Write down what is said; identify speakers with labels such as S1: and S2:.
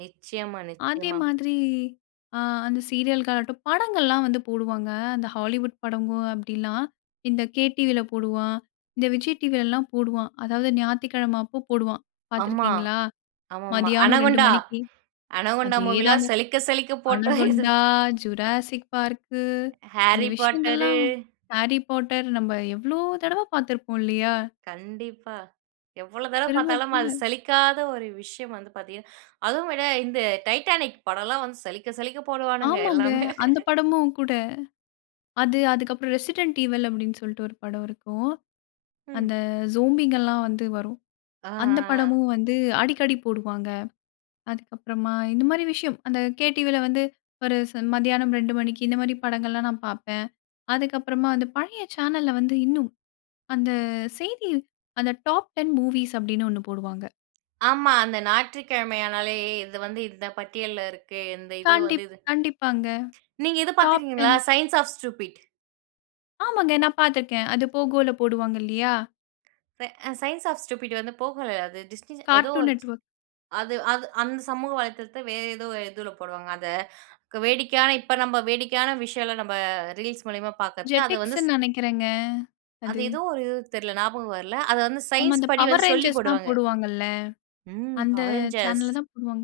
S1: நிச்சயமா,
S2: அதே
S1: நிச்சயமா.
S2: மாதிரி ஆ அந்த சீரியல் ஆகட்டும், படங்கள்லாம் வந்து போடுவாங்க. அந்த ஹாலிவுட் படமும் அப்படிலாம். இந்த KTvல போடுவான். இந்த Vijay Tvல எல்லாம் போடுவான். அதாவது ஞாயித்துக்கிழமை அப்ப போடுவான். பார்த்து
S1: ஆமா.
S2: இருக்கிறீங்களா?
S1: ஆமாமா.
S2: மதியானம் 2:00
S1: அனகோண்டா
S2: மணிக்கு.
S1: அனகோண்டா மூவிலாம்
S2: அதேதாங்க.
S1: சலிக்க சலிக்க போட்டோது
S2: "அனகுண்டா, ஜுராசிக் பார்க்கு" இந்த
S1: Harry Poterரு.
S2: விஷயங்கள்லாம் Harry Potter நம்ப எவ்வளவு தடவை பார்த்திருப்போம் இல்லையா?
S1: கண்டிப்பா. எவ்வளோ தடவ
S2: திரும்ப,
S1: பார்த்தாலும் அது
S2: திரும்ப.
S1: சலிக்காத ஒரு விஷயம் வந்து பாத்தீங்கன்னா, அதுவும் விட, இந்த டைட்டானிக் படம்லாம் வந்து சலிக்க சலிக்க போடுவானுங்க
S2: ஆமாங்க.
S1: எல்லாமே.
S2: அந்த படமும் கூட. அது அதுக்கப்புறம் "ரெசிடென்ட் ஈவல்" அப்படின்னு சொல்லிட்டு ஒரு படம் இருக்கும்.
S1: ம்.
S2: அந்த ஜோம்பிங்கலாம் வந்து வரும். அந்த
S1: ஆஹஹ.
S2: படமும் வந்து அடிக்கடி போடுவாங்க. அதுக்கப்புறமா, இந்த மாரி விஷயம், அந்த KTvல வந்து ஒரு ச மத்தியானம் 2:00 மணிக்கு இந்த மாதிரி படங்கள்லாம் நான் பார்ப்பேன். அதுக்கப்புறமா அந்த பழைய சேனல்ல வந்து இன்னும் அந்த செய்தி, அந்த டாப் 10 மூவிஸ் அப்படின்னு ஒண்ணு போடுவாங்க.
S1: ஆமா. அந்த ஞாயிற்றுக்கிழமையானாலே இது வந்து இந்த பட்டியல்ல இருக்கு. இந்த இது வந்து
S2: கண்டிப்
S1: இது.
S2: கண்டிப்பாங்க.
S1: நீங்க இது பார்த்து
S2: டாப்
S1: இருக்கீங்களா
S2: 10
S1: "சயன்ஸ் ஆஃப் ஸ்டூபிட்"
S2: ஆமாங்க. நான் பார்த்துருக்கேன், அது Pogoல போடுவாங்க இல்லையா?
S1: பே சயன்ஸ் ஆஃப் ஸ்டூபிட் வந்து Pogoல, அது டிஸ்டின் ஏதோ
S2: Cartoon
S1: ஒரு சி
S2: Network.
S1: அது அது அந்த சமூக வலைத்தளத்தை வேறு ஏதோ ஒரு இதுல போடுவாங்க. அதை வேடிக்கையான இப்ப நம்ப வேடிக்கையான விஷயங்கள நம்ம ரீல்ஸ் மூலியமா பார்க்குறது அது வந்து
S2: JETIXனு நினைக்கிறேங்க. அது.
S1: அது ஏதோ ஒரு இது, தெரில ஞாபகம் வரல. அத வந்து
S2: ஆமா.
S1: சயன்ஸ்
S2: அந்த
S1: படி
S2: Power
S1: வந்து சொல்லி
S2: Rangersலாம்
S1: போடுவாங்க.
S2: போடுவாங்கல்ல
S1: ம்,
S2: அந்த
S1: Power Rangers.
S2: சேனல்ல தான் போடுவாங்க.